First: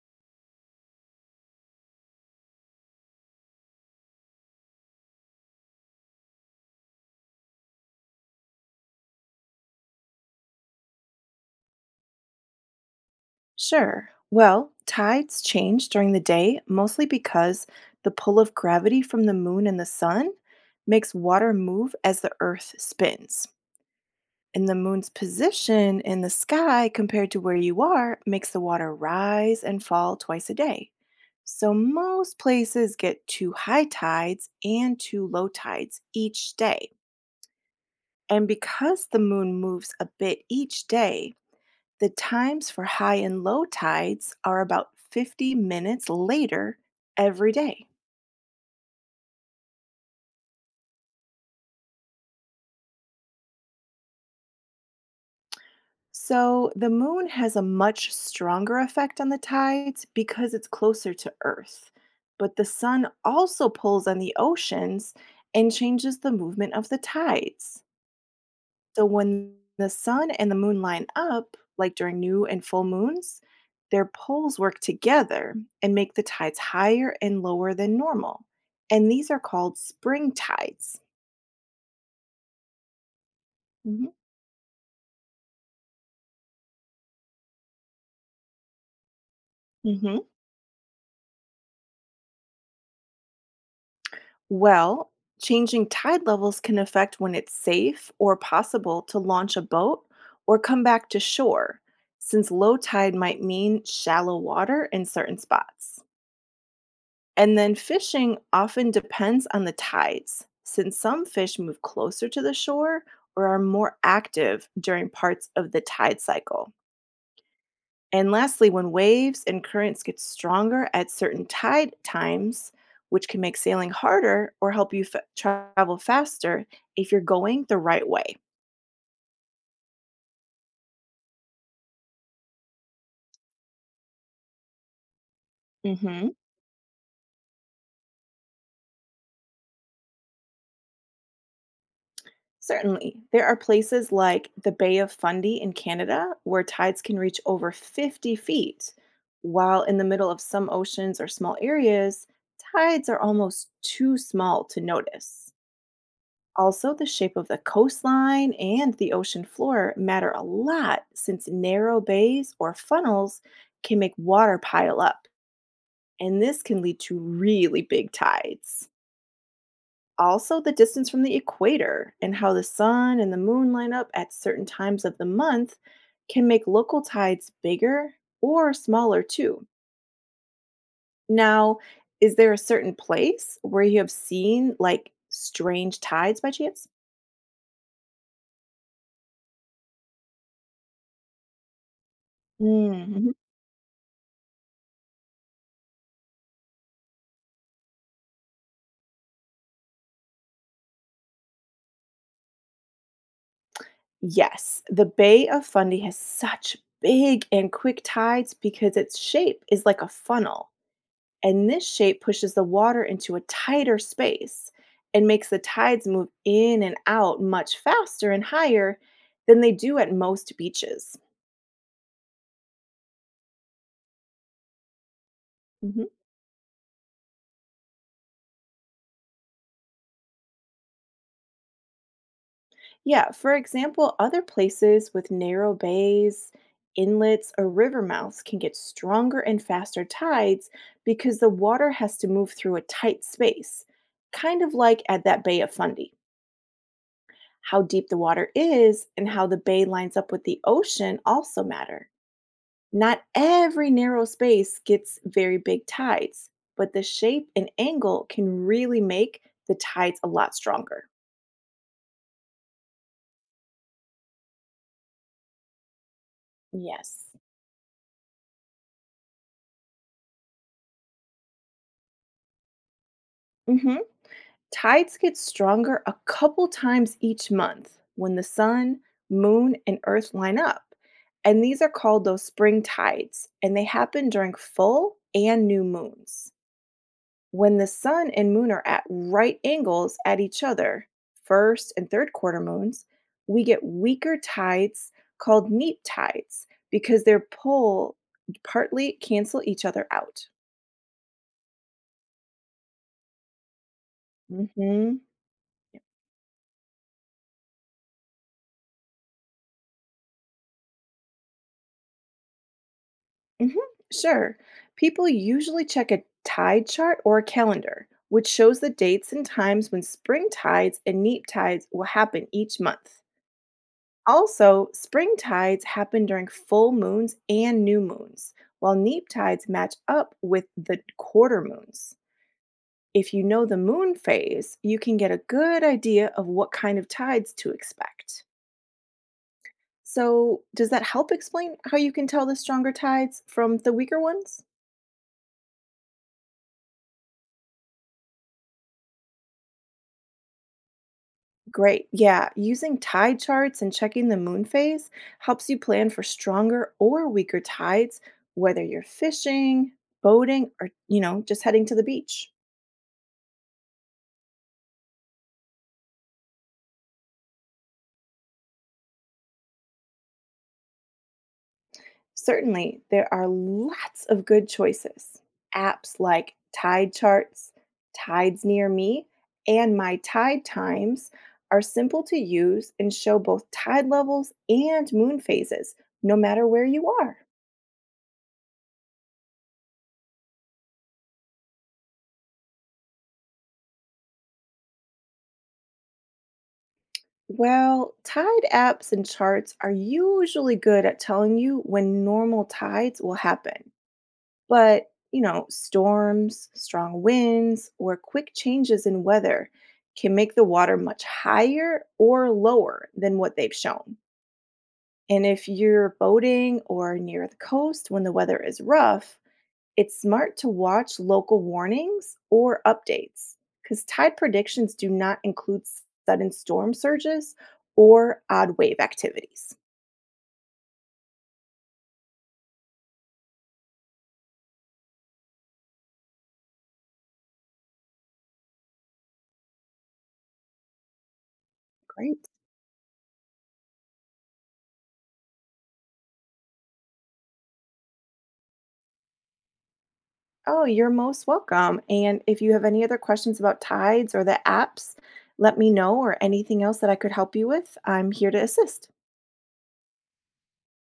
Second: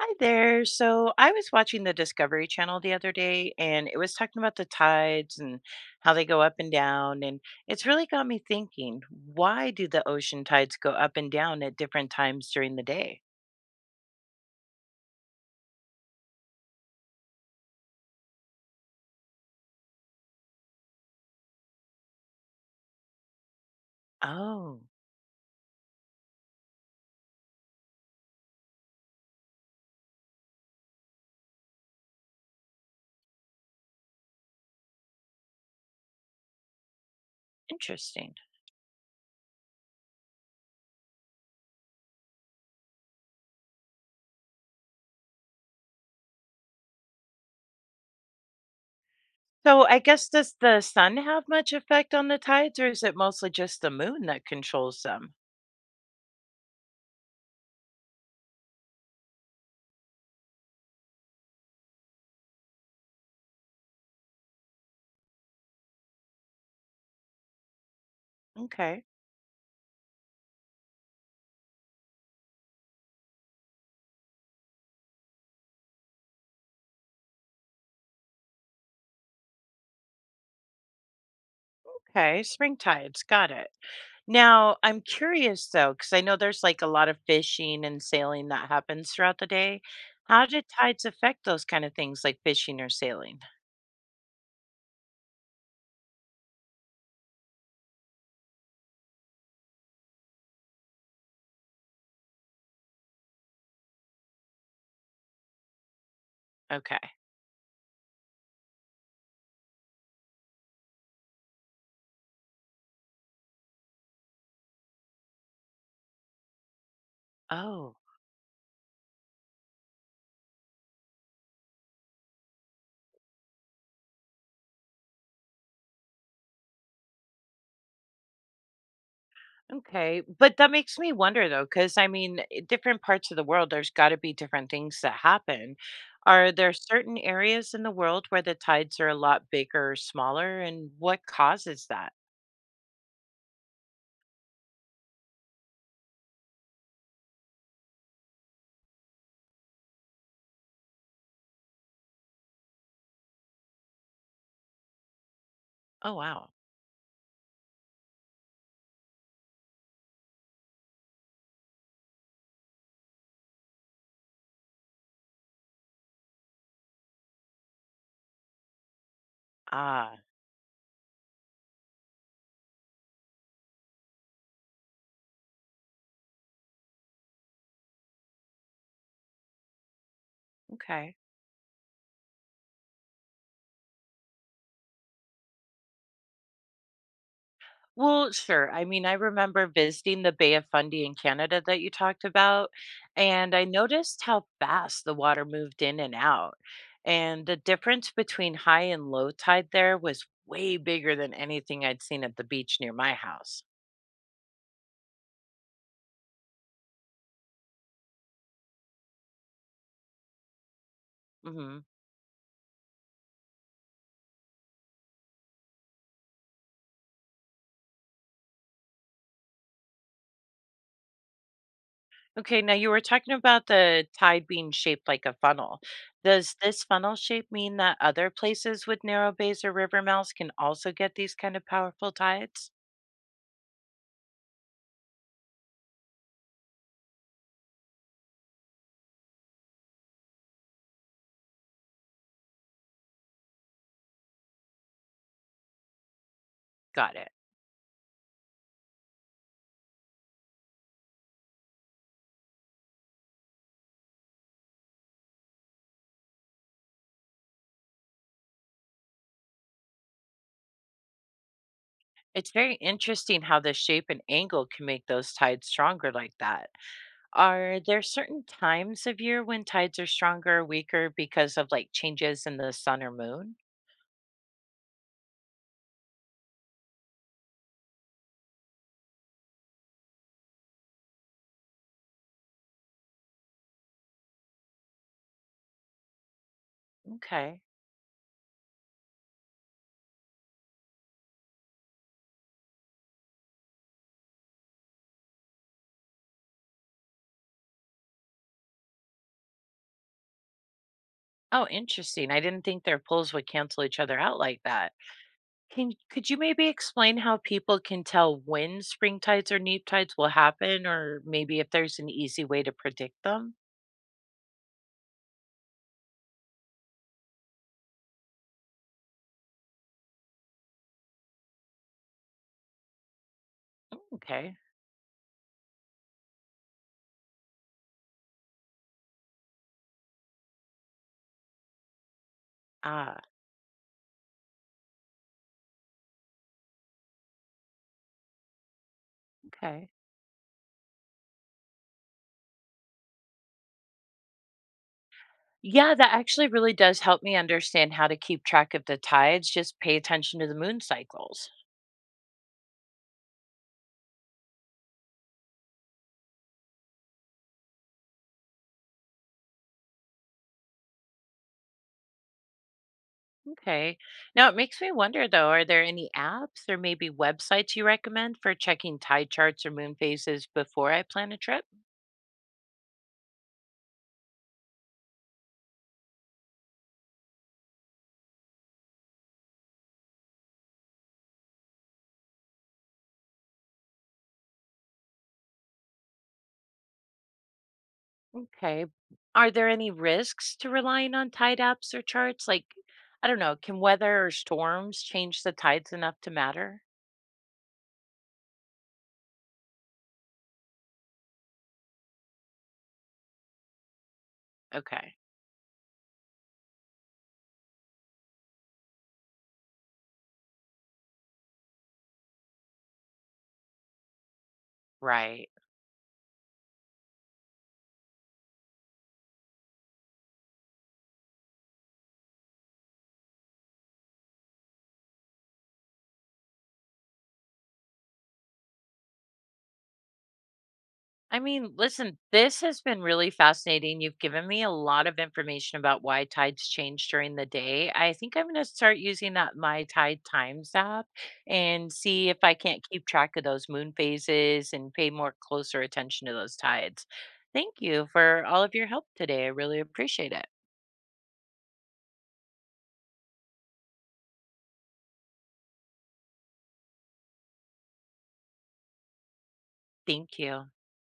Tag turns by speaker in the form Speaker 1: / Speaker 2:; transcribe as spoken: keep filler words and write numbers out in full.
Speaker 1: Hi there. So I was watching the Discovery Channel the other day and it was talking about the tides and how they go up and down. And it's really got me thinking, why do the ocean tides go up and down at different times during the day?
Speaker 2: Sure. Well, tides change during the day mostly because the pull of gravity from the moon and the sun makes water move as the earth spins. And the
Speaker 1: Oh,
Speaker 2: moon's position in the sky compared to where you are makes the water rise and fall twice a day. So most places get two high tides and two low tides each day.
Speaker 1: interesting.
Speaker 2: And because the moon moves a bit each day, the times for high and low tides are about fifty minutes later every day.
Speaker 1: So I guess does the sun have much effect on the tides or is it mostly just the moon that controls them?
Speaker 2: So the moon has a much stronger effect on the tides because it's closer to Earth. But the sun also pulls on the oceans and changes the movement of the tides.
Speaker 1: Okay.
Speaker 2: So when the sun and the moon line up, like during new and full moons, their poles work together and make the tides higher and lower than normal. And these are called spring tides.
Speaker 1: Okay. Spring tides. Got it.
Speaker 2: Mhm.
Speaker 1: Now, I'm curious though, because I know there's like a lot of fishing and sailing that happens throughout the day.
Speaker 2: Mhm.
Speaker 1: How do tides affect those kind of things like fishing or sailing?
Speaker 2: Well, changing tide levels can affect when it's safe or possible to launch a boat or come back to shore, since low tide might mean shallow water in certain spots.
Speaker 1: Okay.
Speaker 2: And then fishing often depends on the tides, since some fish move closer to the shore or are more active during parts of the tide cycle.
Speaker 1: Oh,
Speaker 2: And lastly, when waves and currents get stronger at certain tide times, which can make sailing harder or help you fa- travel faster if you're going the right way.
Speaker 1: okay. But that makes me wonder though, because I mean, i- different parts of the world, there's got to be different things that happen.
Speaker 2: Hmm.
Speaker 1: Are there certain areas in the world where the tides are a lot bigger or smaller? And what causes that?
Speaker 2: Certainly. There are places like the Bay of Fundy in Canada where tides can reach over fifty feet, while in the middle of some oceans or small areas, tides are almost too small to notice.
Speaker 1: Oh, wow.
Speaker 2: Also, the shape of the coastline and the ocean floor matter a lot since narrow bays or funnels can make water pile up, and this can lead to really big tides.
Speaker 1: Ah,
Speaker 2: Also, the distance from the equator and how the sun and the moon line up at certain times of the month can make local tides bigger or smaller too.
Speaker 1: okay.
Speaker 2: Now, is there a certain place where you have seen like strange tides by chance?
Speaker 1: Well, sure. I mean, I remember visiting the Bay of Fundy in Canada that you talked about,
Speaker 2: Mm-hmm.
Speaker 1: and I noticed how fast the water moved in and out. And the difference between high and low tide there was way bigger than anything I'd seen at the beach near my house.
Speaker 2: Yes, the Bay of Fundy has such big and quick tides because its shape is like a funnel. And
Speaker 1: Hmm.
Speaker 2: this shape pushes the water into a tighter space and makes the tides move in and out much faster and higher than they do at most beaches.
Speaker 1: Okay, now you were talking about the tide being shaped like a funnel.
Speaker 2: Mhm.
Speaker 1: Does this funnel shape mean that other places with narrow bays or river mouths can also get these kind of powerful tides?
Speaker 2: Yeah, for example, other places with narrow bays, inlets, or river mouths can get stronger and faster tides because the water has to move through a tight space, kind of like at that Bay of Fundy.
Speaker 1: Got it.
Speaker 2: How deep the water is and how the bay lines up with the ocean also matter. Not every narrow space gets very big tides, but the shape and angle can really make the tides a lot stronger.
Speaker 1: It's very interesting how the shape and angle can make those tides stronger like that.
Speaker 2: Yes.
Speaker 1: Are there certain times of year when tides are stronger or weaker because of like changes in the sun or moon?
Speaker 2: Hmm. Tides get stronger a couple times each month when the sun, moon, and earth line up. And these are called those spring tides, and they happen during full and new moons.
Speaker 1: Okay.
Speaker 2: When the sun and moon are at right angles at each other, first and third quarter moons, we get weaker tides called neap tides because their pull partly cancel each other out.
Speaker 1: Oh, interesting. I didn't think their pulls would cancel each other out like that.
Speaker 2: Mhm.
Speaker 1: Can Could you maybe explain how people can tell when spring tides or neap tides will happen or maybe if there's an easy way to predict them?
Speaker 2: Mhm. Sure. People usually check a tide chart or a calendar, which shows the dates and times when spring tides and neap tides will happen each month.
Speaker 1: Okay.
Speaker 2: Also, spring tides happen during full moons and new moons, while neap tides match up with the quarter moons.
Speaker 1: Ah,
Speaker 2: If you know the moon phase, you can get a good idea of what kind of tides to expect.
Speaker 1: okay.
Speaker 2: So, does that help explain how you can tell the stronger tides from the weaker ones?
Speaker 1: Yeah, that actually really does help me understand how to keep track of the tides. Just pay attention to the moon cycles.
Speaker 2: Great. Yeah, using tide charts and checking the moon phase helps you plan for stronger or weaker tides whether you're fishing, boating, or you know, just heading to the beach.
Speaker 1: Okay. Now it makes me wonder though, are there any apps or maybe websites you recommend for checking tide charts or moon phases before I plan a trip?
Speaker 2: Certainly, there are lots of good choices. Apps like Tide Charts, Tides Near Me, and My Tide Times are simple to use and show both tide levels and moon phases, no matter where you are.
Speaker 1: Okay. Are there any risks to relying on tide apps or charts? Like, I don't know, can weather or storms change the tides enough to matter?
Speaker 2: Well, tide apps and charts are usually good at telling you when normal tides will happen. But,
Speaker 1: Okay.
Speaker 2: you know, storms, strong winds, or quick changes in weather can make the water much higher or lower than what they've shown. And
Speaker 1: Right.
Speaker 2: if you're boating or near the coast when the weather is rough, it's smart to watch local warnings or updates because tide predictions do not include sudden storm surges or odd wave activities.
Speaker 1: I mean, listen, this has been really fascinating. You've given me a lot of information about why tides change during the day. I think I'm going to start using that My Tide Times app and see if
Speaker 2: Great.
Speaker 1: I can't keep track of those moon phases and pay more closer attention to those tides. Thank you for all of your help today. I really appreciate it.
Speaker 2: Oh, you're most welcome. And if you have any other questions about tides or the apps, let me know or anything else that I could help you with. I'm here to assist.
Speaker 1: Thank you.